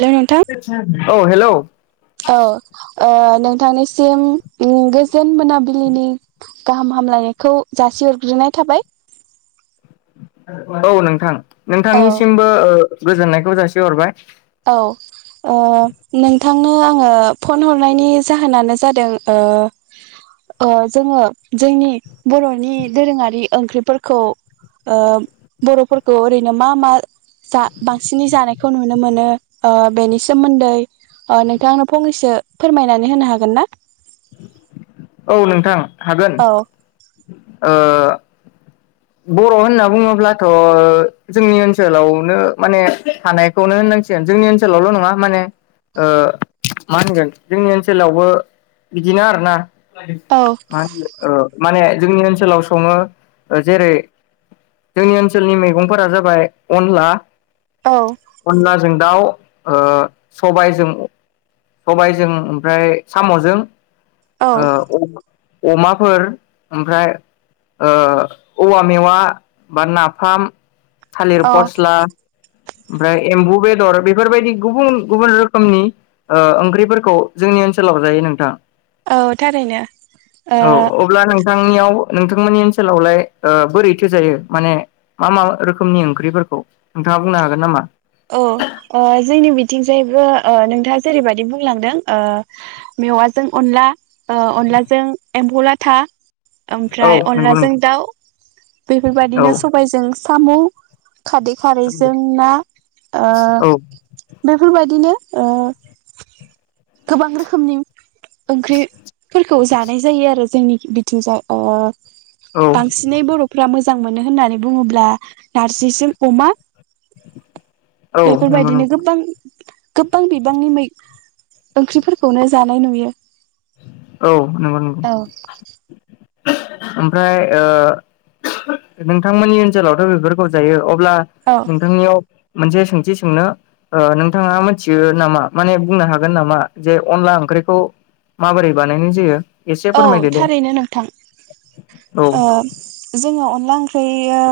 हेल' नोंथां? औ हेलौ। औ ओ नोंथांनि सिम ओ गोजोन मोनाबिलिनि गाहाम हामलायनायखौ जासिहरग्रोनाय थाबाय। औ नोंथां। औ नोंथांनिसिमबो ओ गोजोननायखौ जासिहरबाय। औ। ओ नोंथांनो आंङो फन हरनायनि जाहोनानो जादों ओ ओ जोंङो जोंनि बर'नि दोरोङारि ओंख्रिफोरखौ ओ बर'फोर खौ ओरैनो मा मा जा बांसिनै जानायखौ नुनो मोनो ओ बेनि सोमोन्दै ओ नोंथांआ आंनो फंनैसो फोरमायनानै होनो हागोन ना? औ नोंथां। हागोन। औ बर' होनना बुङोब्लाथ' जोंनि ओनसोलावनो ओ माने थानायखौनो होननांसिगोन। जोंनि ओनसोलावल' नङा माने ओ मा होनगोन जोंनि ओनसोलावबो बिदिनो आरो ना मा होनगोन ओ माने जोंनि ओनसोलाव संङो जेरै जोंनि ओनसोलनि मैगंफोरा जाबाय अनला, औ अनलाजों दाउ, ओ सबायजों सबायजों ओमफ्राय साम'जों, औ ओ अ अमाफोर, ओमफ्राय ओ औवा मेवा बा नाफाम, थालिर औ फसला, ओमफ्राय एम्बु बेदर बेफोरबायदि गुबुन गुबुन रोखोमनि ओ ओंख्रिफोरखौ जोंनि ओनसोलाव जायो नोंथां। औ थारैनो ओ थांनियाव नोंथांमोननि ओनसोलावलाय ओ बोरैथो जायो? माने मा मा रोखोमनि ओंख्रिफोरखौ नोंथांङा बुंनो हागोन नामा? औ ओ जोंनि बिथिंजायबो ओ नोंथांङा जेरै बायदि बुंलांदों ओ मेवाजों अनला, ओ अनलाजों एम्फौ ला था, औ ओमफ्राय नंगौ नों अनलाजों दाव बेफोरबायदिनो औ सबाय जों साम' खारदै खारैजों ना ओ औ बेफोर बादिनो ओ गोबां रोखोमनि ओंख्रिफोरखौ जानाय जायो आरो जोंनिखि बिथिं जाय ओ औ बांसिनै बर'फ्रा मोज मोजां मोनो होननानै बुंङोब्ला नारजि जों अमा [unintelligible] औ नंगौ बेफोरबायदिनो नंगौ गोबां गोबबां बिबांनि मै ओंख्रिफोरखौनो जानाय नुयो। औ नंगौ नंगौ। औ ओमफ्राय ओ नोंथांमोननि ओनसोलावथ' बेफोरखौ जायो अब ब्ला नोंथांनियाव मोनसे सोंथि सोंनो ओ नोंथांङा मिथियो नामा माने बुंनो हागोन नामा जे अनला ओंख्रिखौ माबोरै बानायनाय जायो? एसे औ फोरमायदो दे थारैनो नोंथां। औ थां ओ जोंङो अन ला ओंख्रियोव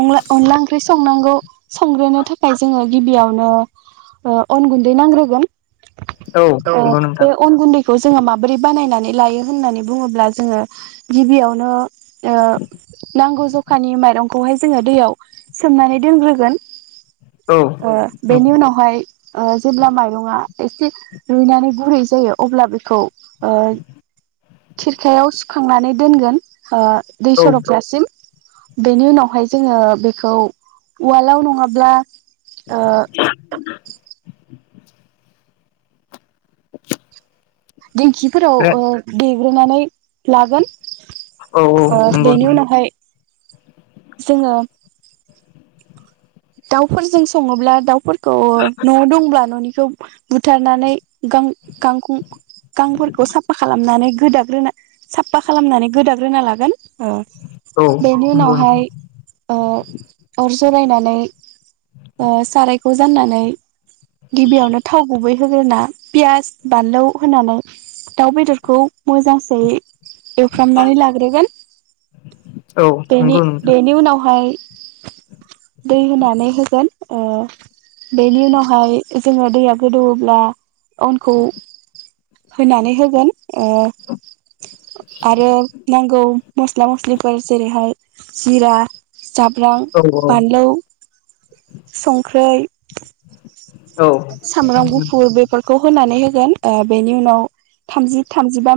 अंला अनला ओंख्रि संनांगौ। संग्रोनो थाखाय जोंङो गिबियावनो ओ अन गुन्दै नांग्रोगोन। औ ओ नंगौ अ बे नोंथां अन गुन्दै बेखौ जोंङो माबोरै बानायनानै लायो होननानै बुंङोब्ला जोंङो गिबियावनो ओ नांगौ जखानि माइरंखौहाय जोंङो दैयाव सोमनानै दोनग्रोगोन। औ ओ बेनि उनावहाय ओ जेब्ला माइरंङा एसे रुइनानै गुरै जायो अब्ला बेखौ ओ खिरखायाव सुखांनानै दोनगोन ओ दै औ सरबजासिम बेनि उनावहाय जोङो बेखौ उवालाव नङाब्ला ओ [unintelligible] दिेंखिफोराव ओ देग ग्रोनानै लागोन ओ नंगौ बेनि नंगौ उनावहाय जोङो दाउफोरजों सङोब्ला दाउफोरखौ न दंब्ला ननिखौ बुथारनानै गां गांखं गांफोरखौ साफा खालामनानै गोदाग्रोना साफा खालामनानै गोदाग्रोना लागोन औ बेनि उनावहाय नंगौ अर जलायनानै ओ सारायखौ जाननानै गिबियावनो थाव गुबै होग्रोना पियास बानलु होनानै दाउ बेदरखौ मोजांसे एवफ्रामनानै लाग्रोगोन औ बेनि नंगौ नोंथां बेनि उनावहाय दै होनानै होगोन बेनि उनावहाय जोङो दैया गोदौब्ला अनखौ होनानै होगोन आरो नांगौ मस्ला मस्लिफोर जेरैहाय जिरा जाब्रां औ बानलु संख्रै औ सामब्राम गुफुर बेफोरखौ होनानै होगोन बेनि उनाव थामजि थामजिबा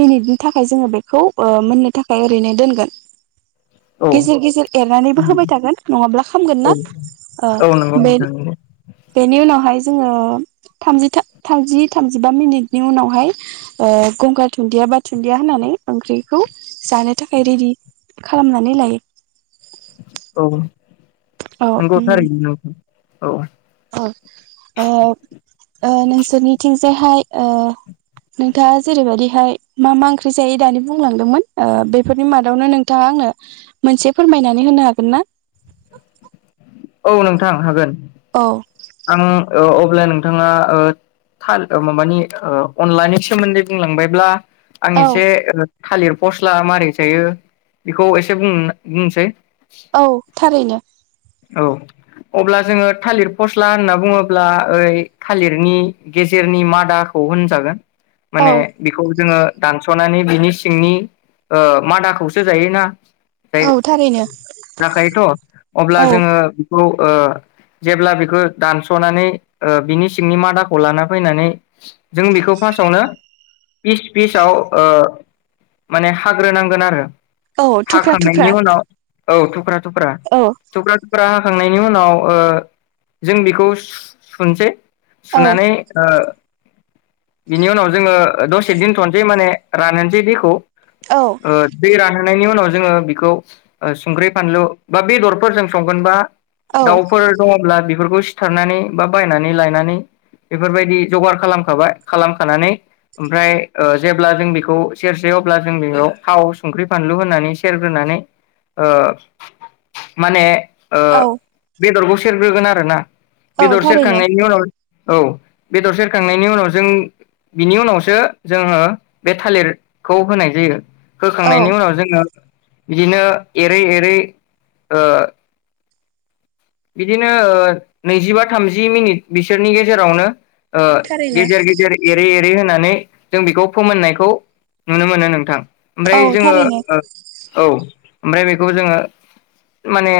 मिनिटनि थाखाय जोङो बेखौ मोननो थाखाय ओरैनो दोनगोन गेजेर गेजेर एरनानैबो होबाय थागोन नङाब्ला खामगोन ना औ नंगौ नोंथां नंगौ बेनि उनाव हाय जोङो थामजि थामजिबा मिनिटनि उनावहाय गंगार दुन्दिया बा दुन्दिया होननानै ओंख्रिखौ जानो थाखाय रेडि खालामनानै लायो औ नंगौ थारैनो नंगौ औ नोंसोरनिथिं जायहाय नोंथाङा जेरैबायदिहाय मा मा ओंख्रि जायो दानि बुंलांदोंमोन बेफोरनि मादावनो नोंथाङा आंनो मोनसे फोरमायनानै होनो हागोन ना औ नोंथां हागोन औ आङो अब्ला नोंथाङा माबानि अनलानि सोमोन्दै बुंलांबायब्ला आं औ एसे थालिर पस्ला [unintelligible] मारै जायो बेखौ एसे बुंनोसै औ थारैनो औ अब्ला जोङो थालिर फस्ला होनना बुङोब्ला ओइ थालिरनि गेजेरनि मादाखौ होनजागोन औ माने बेखौ जोङो दानसनानै बिनि सिंनि मादाखौसो जायोना [unintelligible] औ थारैनो जाखायोथ अब्ला औ जोङो [unintelligible] जेब्ला बेखौ दानस'नानै ओ बिनि सिंनि मादाखौ लाना फैनानै जों बेखौ फार्स्टआवनो ओ फिस फिसाव माने हाग्रोनांगोन आरो औ थुख्रा थुख्रा हाखांनायनि उनाव औ थुक्रा थुख्रा औ फ्रा हाखांनायनि उनाव ओ जों बेखौ सुनसै औ सुनानै ओ बिनि उनाव जोङो दसे दोनथ'नोसै माने रानहोनोसै दैखौ औ ओ देरा नायनि उनाव जोङो बेखौ ओ संख्रि बानलु बा बेदर फोरजों संगोनबा औ दाउफोर दङब्ला बेफोरखौ सिथारनानै बा बायनानै लायनानै बेफोर बायदि जगार खालामखाबाय खालामखानानै ओमफ्राय जेब्ला जों बेखौ सेरसेै अब्ला जों बेयाव थाव संख्रि फानलु होननानै सेरग्रोनानै माने औ ओं बेदर बुस सेरग्रोगोन आरोना औ बेदर थारैनो सेेरखांनायनि उनाव औ बेदर सेरखांनायनि उनाव जों बिनि उनावसो जोङो बे थालिरखौ होनाय जायो औ होखांनायनि उनाव जोङो बिदिनो एरै एरै ओ बिदिनो नैजिबा थामजि मिनिट बिसोरनि गेजेरावनो औ थारैनो गेजेर गेजेर एरै एरै होनानै जों बेखौ फोमोननायखौ नुनो मोनो नोंथां ओमफ्राय औ जोङो थारैनो औ ओमफ्राय बेखौ जोङो माने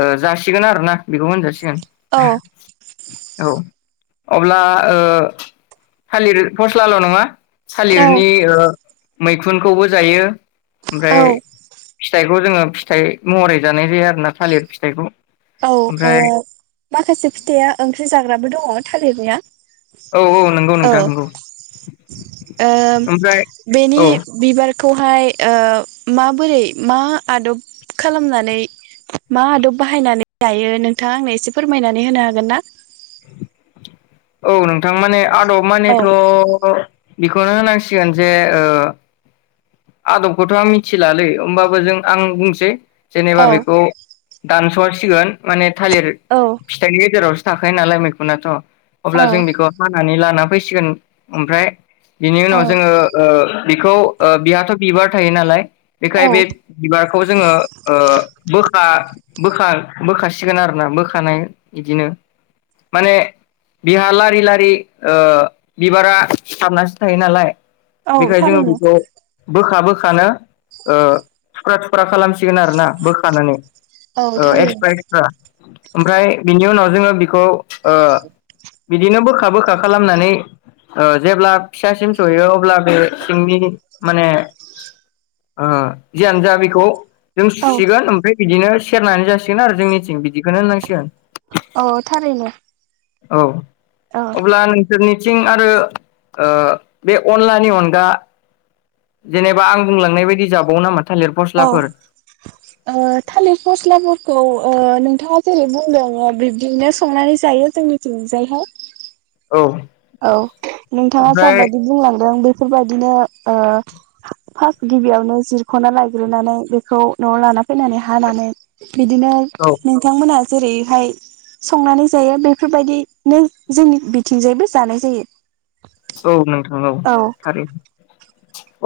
ओ जासि सिगोन आरोना बेखौ मोनजासे औ [inaudible] औ अब्ला ओ थालिर फस्लाल' नङा औ थालिरनि ओ मैखुनखौबो जायो। ओमफ्राय औ फिथाइखौ जोङो फिथाइ महरै जानाय जाया। थालिर फिथाइखौ। औ अ ओमफ्राय माखासे फिथाइया ओंख्रि जाग्राबो दङ। थालिर निया। औ औ नंगौ औ नोंथां नंगौ ओ ओमफ्राय बेनि औ बिबार खौहाय ओ माबोरै मा आदब खालामनानै मा आदब बाहायनानै दायो नोंथाङा आंनो एसे फोरमायनानै होनो हागोन ना? औ नोंथां माने आदब औ मानेथ' बेखौनो होनांसिगोन जे ओ आदबखौथ' आं मिथिलालै होमबाबो जों आं बुंसै। जेनेबा औ बेखौ दानस' सिगोन माने थालिर फिथाइनि गेजेराव थाखायो नालाय मैखनाथ'। अब्ला औ जों बेखौ हानानै लाना फैसिगोन ओमफ्राय बिनि उनाव औ जोङो ओ बेखौ ओ बिहाथ' बिबार थायो नालाय। बेखाय औ बे बिबारखौ जोङो ओ बोखा बोखार बोखासिगोन आरोना बोखानाय बिदिनो माने बिहा लारि लारि ओ बिबारा सारनासो थायो नालाय। औ बेखायनो जोङो थारैनो बेखौ बोखा बोखानो ओ थुख्रा थुख्रा खालाम सिगोन आरोना बोखानानै औ ओ थारैनो एक्सट्रा एक्सट्रा। ओमफ्राय बिनि उनाव जोङो बि बेखौ ओ बिदिनो बोखा बोखा बोखा खालामनानै ओ जेब्ला फिसासिम सहैयो अब्ला बे सिंनि माने ओ जियानोजा बेखौ जों औ सुसिगोन ओमफ्राय बिदिनो सेरनानै जासिगोन आरो जोंनिथिं बिदिखौनो होननांसिगोन। औ थारैनो औ। औ अब्लानो। बसोरनिथिं आरो ओ बे अनलानि अनगा। जेनेबा आं बुंलांनाय बायदि जाबाव नामा। थालिर औ फस्लाफोर थालिर ओ फस्लाफोरखौ। ओ नोंथाङा जेरै बुंदों बिब्दिनो संनानै जायो जोंनिथिंजायहाय। औ औ नोंथाङा ओमफ्राय साबायदि बुंलांदों बे बेफोरबायदिनो ओ फार्स्ट गिबियावनो जिरख'ना लायग्रोनानै बेखौ न'आव लाना फैनानै हानानै बिदिनो औ नोंथांमोना जेरैहाय संनानै जायो बेफोरबायदिनो जोंनि बिथिंजायबो जानाय जायो। औ नों औ आरो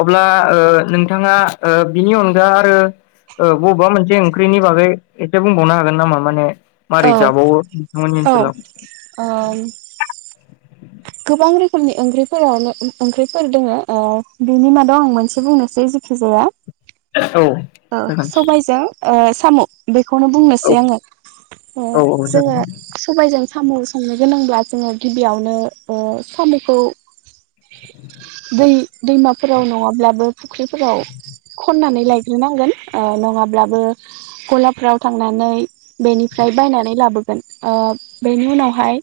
अब्ला ओ नोंथाङा बिनि अनगा आरो ओ बबेबा मोनसे ओंख्रिनि बागै एसे बुंबावनो हागोन नामा माने मोरै औ जाबाव ओम गोबां रोखोमनि ओंख्रिफोरावनो ओंख्रिफोर दङो ओ बिनि मादाव आं मोनसे बुंनोसै जखिजाया औ ओ जागोन सबायजों ओ सामु बेखौनो औ बुंनोसै आङो औ औ जोङो जागोन सबायजों साम' संनो गोनांब्ला जोङो गिबियावनो ओ साम'खौ दै दैमाफोराव नङाब्लाबो फुख्रिफोराव खननानै लाय नांगोन नङाब्लाबो गलाफ्राव थांनानै बेनिफ्राय बायनानै लाबोगोन बेनि उनावहाय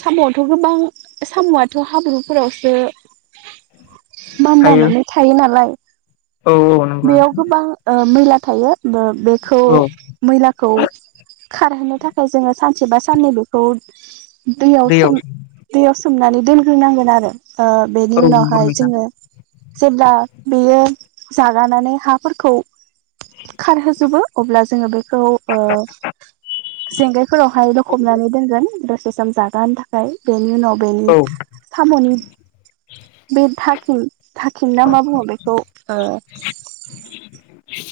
साम'आवथ' गोबां साम'आथ' हाब्रुफोरावसो हायो मानलानानै थायो नालाय औ औ नंगौ बेयाव नोंथां गोबां ओ मैला थायो ओ बेखौ औ मैलाखौ खारहोनो थाखाय जोङो सानसे बा साननै बेखौ दैयाव दैयावसोम दैयाव सोमनानै दोनग्रोनांगोन आरो ओ बेनि औ नंगौ उनावहाय नोंथां जोङो जेब्ला बेयो जागानानै हाफोरखौ खारहोजोबो अब्ला जोङो बेखौ ओ जेंगायफोरावहाय औ लखबनानै दोनगोन। [unintelligible] थाखाय बेनि उनाव बेनि औ साम'नि [unintelligible] [unintelligible] थाखिन ना मा बुङो बेखौ?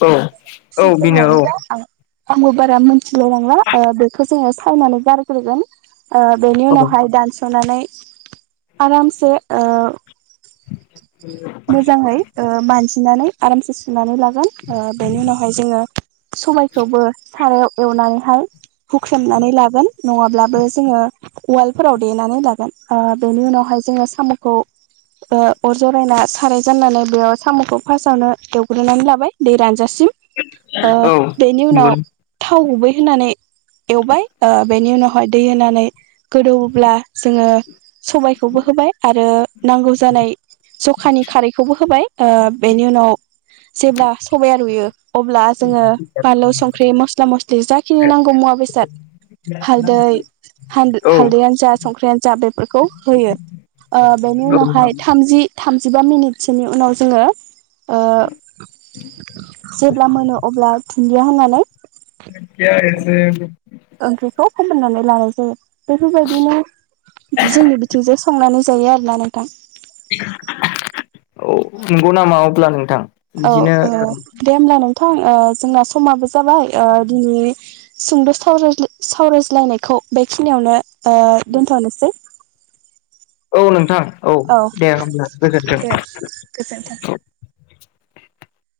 औ बेनो औ औ [unintelligible] आंबो बारा मिथिलाय लांला ओ बेखौ जोङो सायनानै गारग्रोगोन ओ बेनि औ उनावहाय दानस'नानै आरामसे ओ मोजाङै ओ मानजिनानै आरामसे सुनानै ला गोन ओ बेनि उनावहाय जोङो सबायखौबो सारायाव एवनानैहाय हुख्रेमनानै लागोन नङाब्लाबो जोङो उवालफोराव देनानै लागोन ओ बेनि उनावहाय जोङो साम'खौ ओ अर जरायना साराय जाननानै बेयाव साम'खौ फास्टावनो एवग्रोनानै लाबाय दै रानजा सिम ओ बेनि नंगौ उनाव थाव गुबै होनानै एवबाय ओ बेनि उनाव हाय दै होनानै गोदौहोब्ला जोङो सबायखौबो होबाय । आरो नांगौ जानाय सम खानि खारैखौबो होबाय । ओ बेनि उनाव जेब्ला सबाया रुयो अब्ला जोङो बानलु सं ख्रि मस्ला मस्लि जाखिनि नांगौ मुवा बेसाद हालदै हाल औ हालदैआनो जा । संख्रियानो जा बेफोरखौ होयो । ओ बेनि उनावहाय थामजि थामजिबा मिनिटसोनि उनाव जोङो ओ जेब्ला मोनो अब्ला धुन दिया होननानै ओंख्रिखौ फोमोननानै लानाय जायो । बेफोरबायदिनो जोंनि बिथिंजों संनानै जायो आरोना नोंथां । औ नंगौ नामा अब्ला नोंथां । औ औ दे होमब्ला नों थां ओ जोंना समाबो जाबाय ओ दिनै सुंद' सावरायज्लाय सावरायज्लायनायखौ बेखिनियावनो ओ दोनथ'नोसै । औ नोंथां औ दे होनब्ला गोजोनथों औ दे गोजोन्थों ।